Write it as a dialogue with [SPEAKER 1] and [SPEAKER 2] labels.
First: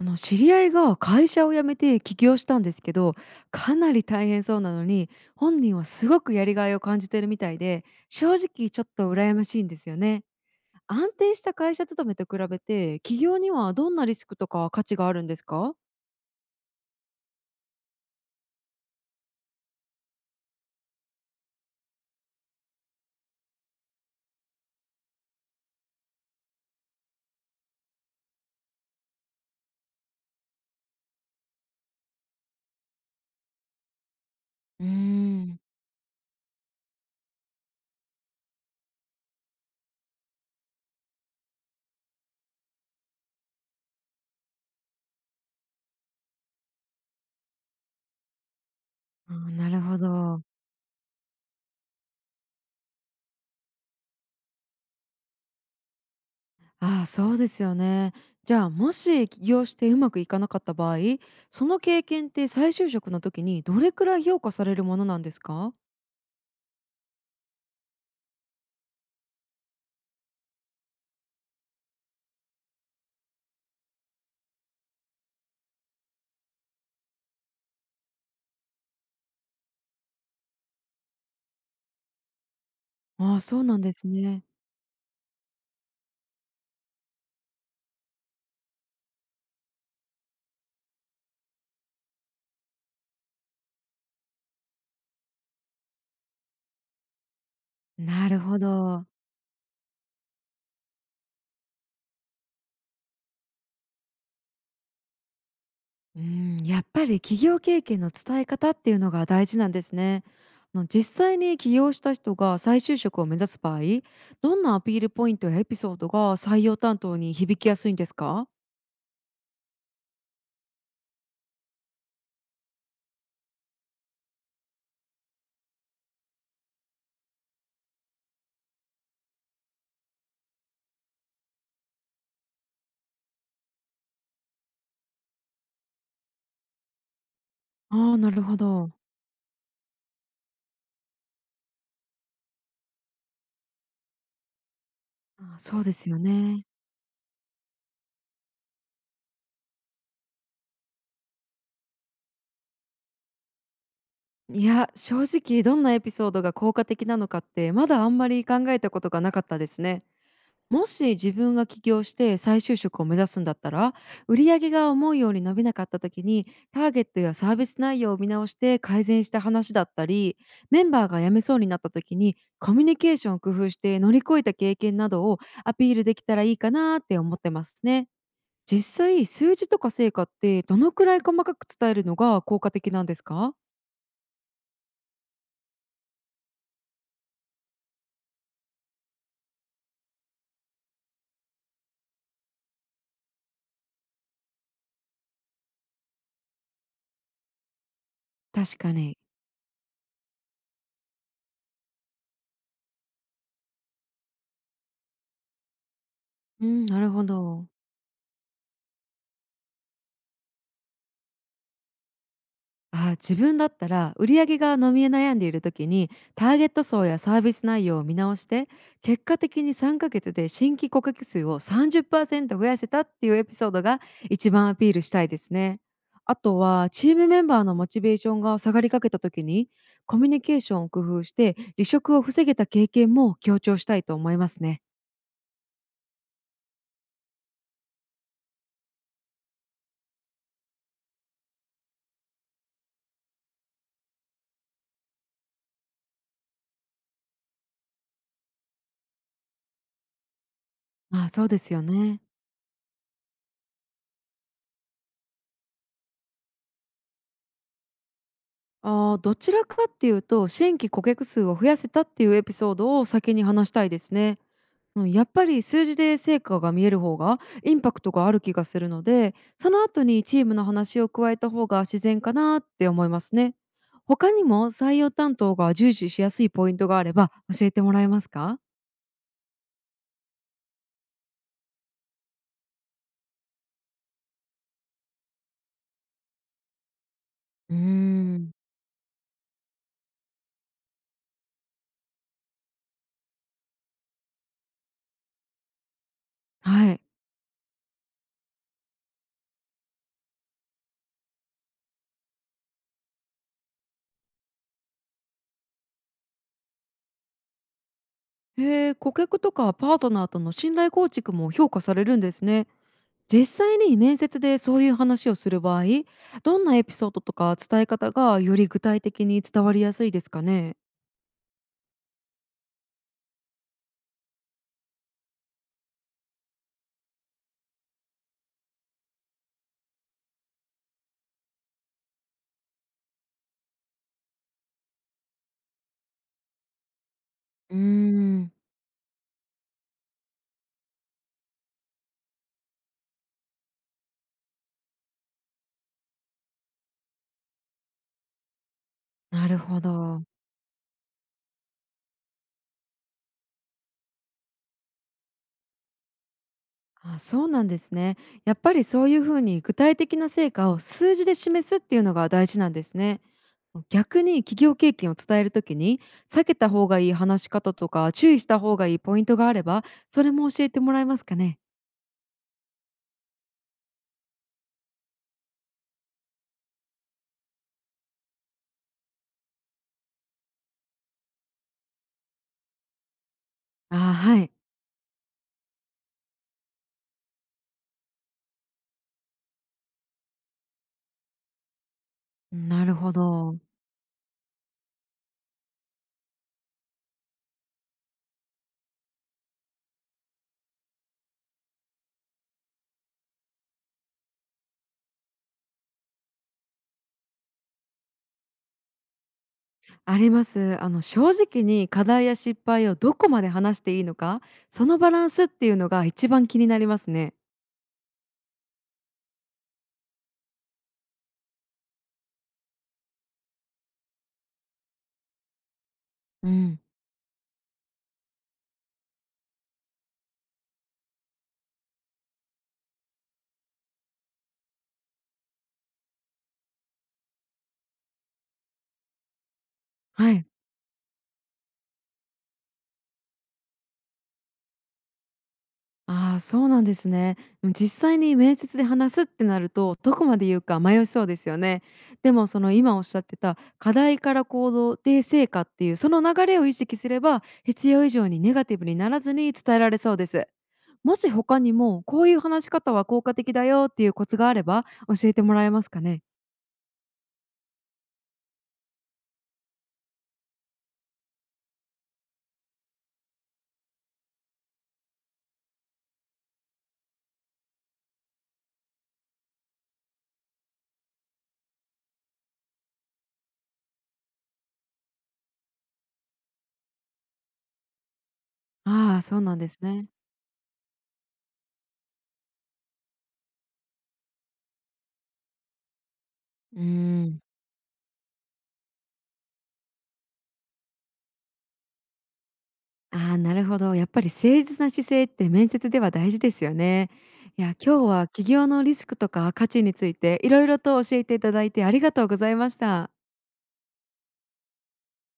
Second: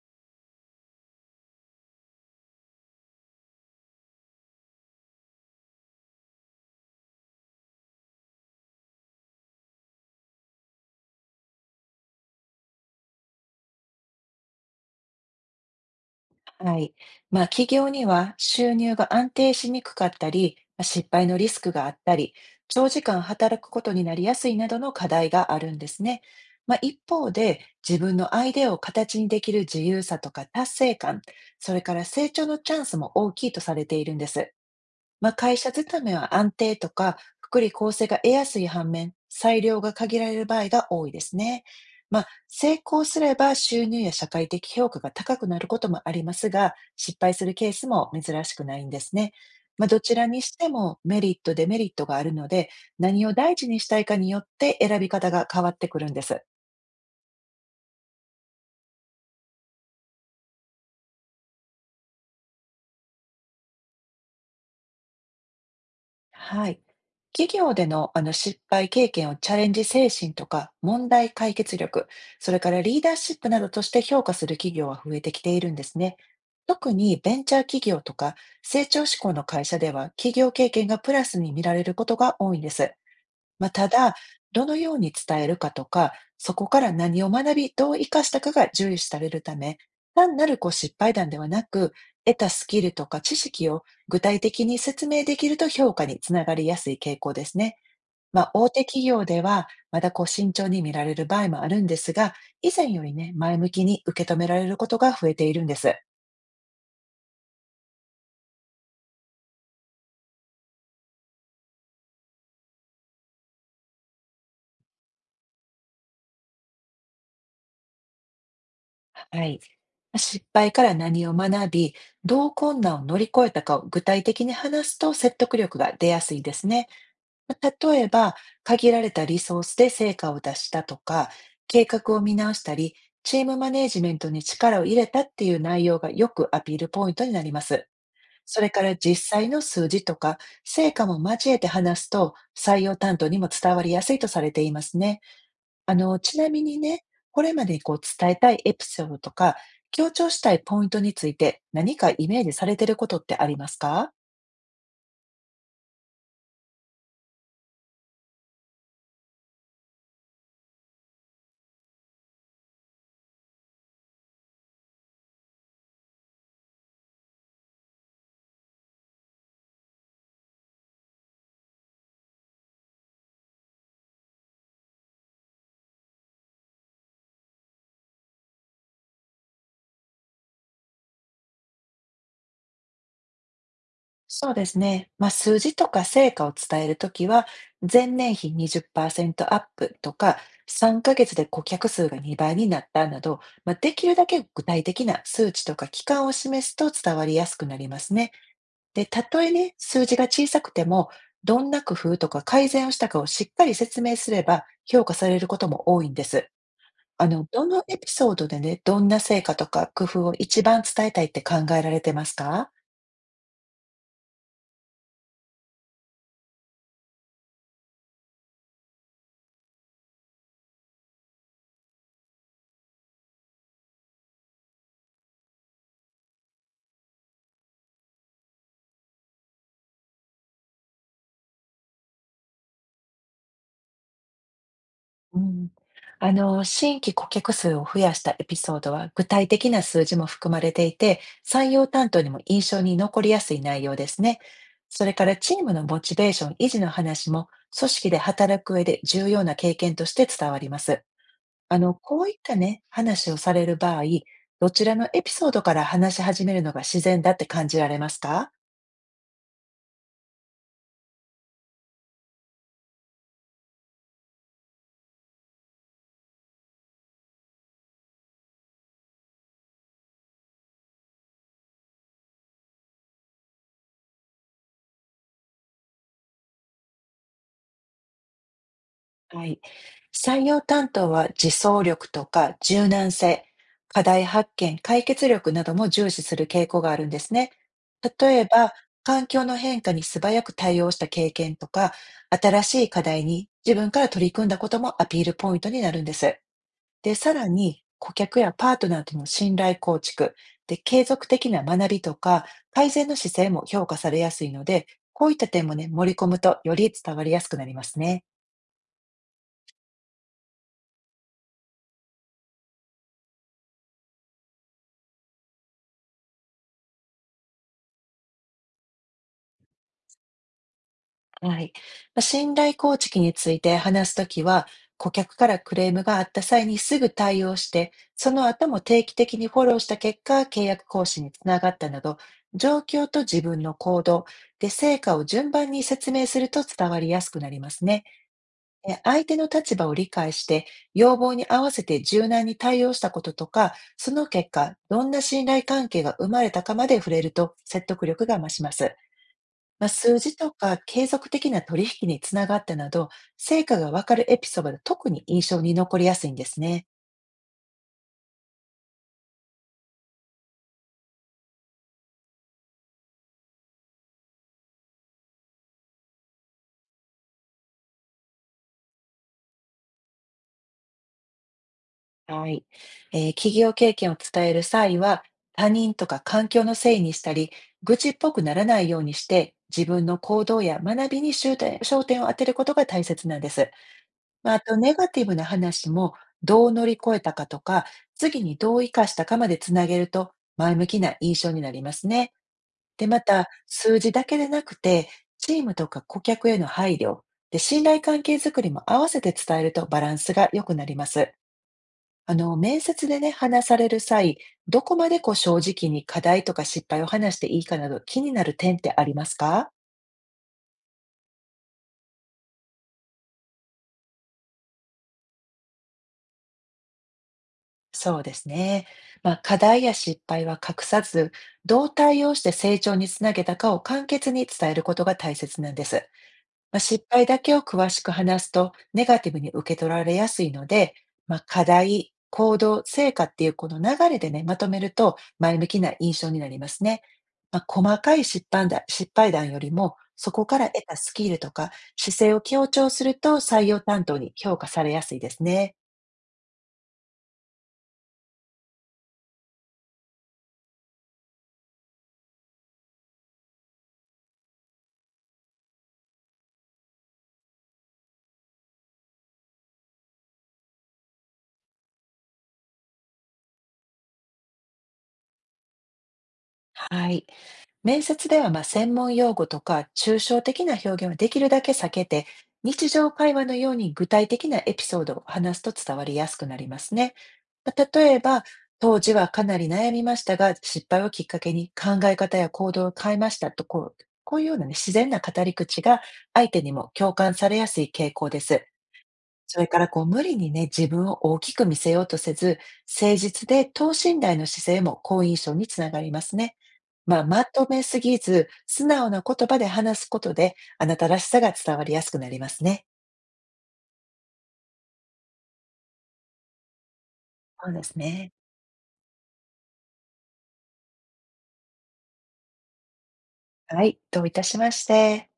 [SPEAKER 1] 知り合いが会社を辞めて起業したんですけど、かなり大変そうなのに本人はすごくやりがいを感じてるみたいで、正直ちょっと羨ましいんですよね。安定した会社勤めと比べて起業にはどんなリスクとか価値があるんですか？
[SPEAKER 2] はい。まあ、企業には収入が安定しにくかったり、まあ失敗のリスクがあったり、長時間働くことになりやすいなどの課題があるんですね。まあ、一方で、自分のアイデアを形にできる自由さとか達成感、それから成長のチャンスも大きいとされているんです。
[SPEAKER 1] うー
[SPEAKER 2] まあ、会
[SPEAKER 1] ん、
[SPEAKER 2] 社勤めは安定とか、福利厚生が得やすい反面、裁量が限られる場合が多いですね。まあ、成功すれば収入や社会的評価が高くなることもありますが、失敗するケースも珍しくないんですね。
[SPEAKER 1] あーなる
[SPEAKER 2] まあ、
[SPEAKER 1] ほ
[SPEAKER 2] どちらに
[SPEAKER 1] ど。
[SPEAKER 2] してもメリット、デメリットがあるので、何を大事にしたいかによって選び方が変わってくるんです。
[SPEAKER 1] ああそうですよね。じゃあもし起業してうまくいかなかった場合、その経験って再就職の時にどれくらい評価されるものなんですか？
[SPEAKER 2] はい。企業でのあの失敗経験をチャレンジ精神とか問題解決力、それからリーダーシップなどとして評価する企業は増えてきているんですね。特にベンチャー企業とか成長志向の会社では企業経験がプラスに見られることが多いんです。
[SPEAKER 1] ああーそう
[SPEAKER 2] まあ、
[SPEAKER 1] なん
[SPEAKER 2] た
[SPEAKER 1] です
[SPEAKER 2] だ、
[SPEAKER 1] ね。
[SPEAKER 2] どのように伝えるかとか、そこから何を学び、どう生かしたかが重視されるため、単なるこう失敗談ではなく、得たスキルとか知識を具体的に説明できると評価につながりやすい傾向ですね。
[SPEAKER 1] なる
[SPEAKER 2] まあ、
[SPEAKER 1] ほ
[SPEAKER 2] 大手企
[SPEAKER 1] ど。
[SPEAKER 2] 業では、まだこう慎重に見られる場合もあるんですが、以前よりね、前向きに受け止められることが増えているんです。
[SPEAKER 1] うん、やっぱり企業経験の伝え方っていうのが大事なんですね。実際に起業した人が再就職を目指す場合、どんなアピールポイントやエピソードが採用担当に響きやすいんですか？
[SPEAKER 2] はい。失敗から何を学び、どう困難を乗り越えたかを具体的に話すと説得力が出やすいですね。例えば、限られたリソースで成果を出したとか、計画を見直したり、チームマネジメントに力を入れたっていう内容がよくアピールポイントになります。
[SPEAKER 1] ああー、なるほ
[SPEAKER 2] それか
[SPEAKER 1] ど。
[SPEAKER 2] ら実際の数字とか成果も交えて話すと採用担当にも伝わりやすいとされていますね。
[SPEAKER 1] あーそうですよ
[SPEAKER 2] ちなみ
[SPEAKER 1] ね。
[SPEAKER 2] にね、これまでこう伝えたいエピソードとか、強調したいポイントについて何かイメージされてることってありますか？
[SPEAKER 1] いや、正直どんなエピソードが効果的なのかってまだあんまり考えたことがなかったですね。もし自分が起業して再就職を目指すんだったら、売上が思うように伸びなかった時にターゲットやサービス内容を見直して改善した話だったり、メンバーが辞めそうになった時にコミュニケーションを工夫して乗り越えた経験などをアピールできたらいいかなって思ってますね。実際数字とか成果ってどのくらい細かく伝えるのが効果的なんですか？
[SPEAKER 2] そうですね。まあ、数字とか成果を伝えるときは、前年比20%アップとか、3ヶ月で顧客数が2倍になったなど、まあ、できるだけ具体的な数値とか期間を示すと伝わりやすくなりますね。
[SPEAKER 1] 確か
[SPEAKER 2] で、
[SPEAKER 1] に。
[SPEAKER 2] たとえね、数字が小さくても、どんな工夫とか改善をしたかをしっかり説明すれば、評価されることも多いんです。
[SPEAKER 1] うん、なるほ
[SPEAKER 2] ど
[SPEAKER 1] ど。
[SPEAKER 2] のエピソードでね、どんな成果とか工夫を一番伝えたいって考えられてますか？
[SPEAKER 1] あー自分だったら売り上げが伸び悩んでいる時にターゲット層やサービス内容を見直して、結果的に3ヶ月で新規顧客数を30%増やせたっていうエピソードが一番アピールしたいですね。あとはチームメンバーのモチベーションが下がりかけた時にコミュニケーションを工夫して離職を防げた経験も強調したいと思いますね。
[SPEAKER 2] うん。新規顧客数を増やしたエピソードは、具体的な数字も含まれていて、採用担当にも印象に残りやすい内容ですね。それからチームのモチベーション維持の話も、組織で働く上で重要な経験として伝わります。
[SPEAKER 1] あーそうですよね。
[SPEAKER 2] こういったね、話をされる場合、どちらのエピソードから話し始めるのが自然だって感じられますか？
[SPEAKER 1] ああ、どちらかっていうと新規顧客数を増やせたっていうエピソードを先に話したいですね。うん、やっぱり数字で成果が見える方がインパクトがある気がするので、その後にチームの話を加えた方が自然かなって思いますね。他にも採用担当が重視しやすいポイントがあれば教えてもらえますか？
[SPEAKER 2] はい。採用担当は自走力とか柔軟性、課題発見、解決力なども重視する傾向があるんですね。
[SPEAKER 1] うー
[SPEAKER 2] 例え
[SPEAKER 1] ん。
[SPEAKER 2] ば、環境の変化に素早く対応した経験とか、新しい課題に自分から取り組んだこともアピールポイントになるんです。
[SPEAKER 1] はい。
[SPEAKER 2] で、さらに、顧客やパートナーとの信頼構築、で、継続的な学びとか、改善の姿勢も評価されやすいので、こういった点もね、盛り込むとより伝わりやすくなりますね。
[SPEAKER 1] へえ、顧客とかパートナーとの信頼構築も評価されるんですね。実際に面接でそういう話をする場合、どんなエピソードとか伝え方がより具体的に伝わりやすいですかね。
[SPEAKER 2] はい。まあ信頼構築について話すときは、顧客からクレームがあった際にすぐ対応して、その後も定期的にフォローした結果、契約更新につながったなど、状況と自分の行動で成果を順番に説明すると伝わりやすくなりま
[SPEAKER 1] うー
[SPEAKER 2] すね。
[SPEAKER 1] ん、
[SPEAKER 2] 相手の立場を理解して、要望に合わせて柔軟に対応したこととか、その結果、どんな信頼関係が生まれたかまで触れると説得力が増します。
[SPEAKER 1] なるほ
[SPEAKER 2] まあ、数
[SPEAKER 1] ど。
[SPEAKER 2] 字とか継続的な取引につながったなど、成果がわかるエピソードは特に印象に残りやすいんですね。
[SPEAKER 1] あ、そうなんですね。やっぱりそういうふうに具体的な成果を数字で示すっていうのが大事なんですね。逆に企業経験を伝えるときに避けた方がいい話し方とか注意した方がいいポイントがあれば、それも教えてもらえますかね？
[SPEAKER 2] はい。企業経験を伝える際は、他人とか環境のせいにしたり、愚痴っぽくならないようにして、自分の行動や学びに焦点を当てることが大切なんです。
[SPEAKER 1] あ、はい。
[SPEAKER 2] まあ、あと、ネガティブな話も、どう乗り越えたかとか、次にどう生かしたかまでつなげると、前向きな印象になりますね。
[SPEAKER 1] なる
[SPEAKER 2] で、
[SPEAKER 1] ほ
[SPEAKER 2] また、
[SPEAKER 1] ど。
[SPEAKER 2] 数字だけでなくて、チームとか顧客への配慮、で、信頼関係づくりも合わせて伝えるとバランスが良くなります。面接でね、話される際、どこまでこう正直に課題とか失敗を話していいかなど気になる点ってありますか？
[SPEAKER 1] あります。正直に課題や失敗をどこまで話していいのか、そのバランスっていうのが一番気になりますね。
[SPEAKER 2] そうですね。まあ、課題や失敗は隠さず、どう対応して成長につなげたかを簡潔に伝えることが大切なんです。
[SPEAKER 1] う
[SPEAKER 2] まあ、
[SPEAKER 1] ん。
[SPEAKER 2] 失敗だけを詳しく話すとネガティブに受け取られやすいので、まあ、課題、行動、成果っていうこの流れでね、まとめると前向きな印象になりますね。まあ、細かい失敗談よりも、そ
[SPEAKER 1] は
[SPEAKER 2] こ
[SPEAKER 1] い。
[SPEAKER 2] から得たスキルとか姿勢を強調すると採用担当に評価されやすいですね。
[SPEAKER 1] ああ、そうなんですね。うん、実際に面接で話すってなると、どこまで言うか迷いそうですよね。でも、今おっしゃってた課題から行動で成果っていうその流れを意識すれば、必要以上にネガティブにならずに伝えられそうです。もし他にもこういう話し方は効果的だよっていうコツがあれば、教えてもらえますかね。
[SPEAKER 2] はい。面接ではまあ専門用語とか抽象的な表現はできるだけ避けて、日常会話のように具体的なエピソードを話すと伝わりやすくなりますね。まあ例えば、当時はかなり悩みましたが、失敗をきっかけに考え方や行動を変えましたとこう、こういうような、ね、自然な語り口が相手にも共感されやすい傾向です。
[SPEAKER 1] ああー、そうな
[SPEAKER 2] そ
[SPEAKER 1] ん
[SPEAKER 2] れ
[SPEAKER 1] で
[SPEAKER 2] か
[SPEAKER 1] す
[SPEAKER 2] らこう
[SPEAKER 1] ね。
[SPEAKER 2] 無理にね、自分を大きく見せようとせず、誠実で等身大の姿勢も好印象につながりますね。
[SPEAKER 1] うー
[SPEAKER 2] まあ、ま
[SPEAKER 1] ん。
[SPEAKER 2] とめすぎず、素直な言葉で話すことで、あなたらしさが伝わりやすくなりますね。
[SPEAKER 1] ああ、なるほど。やっぱり誠実な姿勢って面接では大事ですよね。い
[SPEAKER 2] そ
[SPEAKER 1] や、
[SPEAKER 2] うです
[SPEAKER 1] 今日は
[SPEAKER 2] ね。
[SPEAKER 1] 企業のリスクとか価値についていろいろと教えていただいてありがとうございました。
[SPEAKER 2] はい、どういたしまして。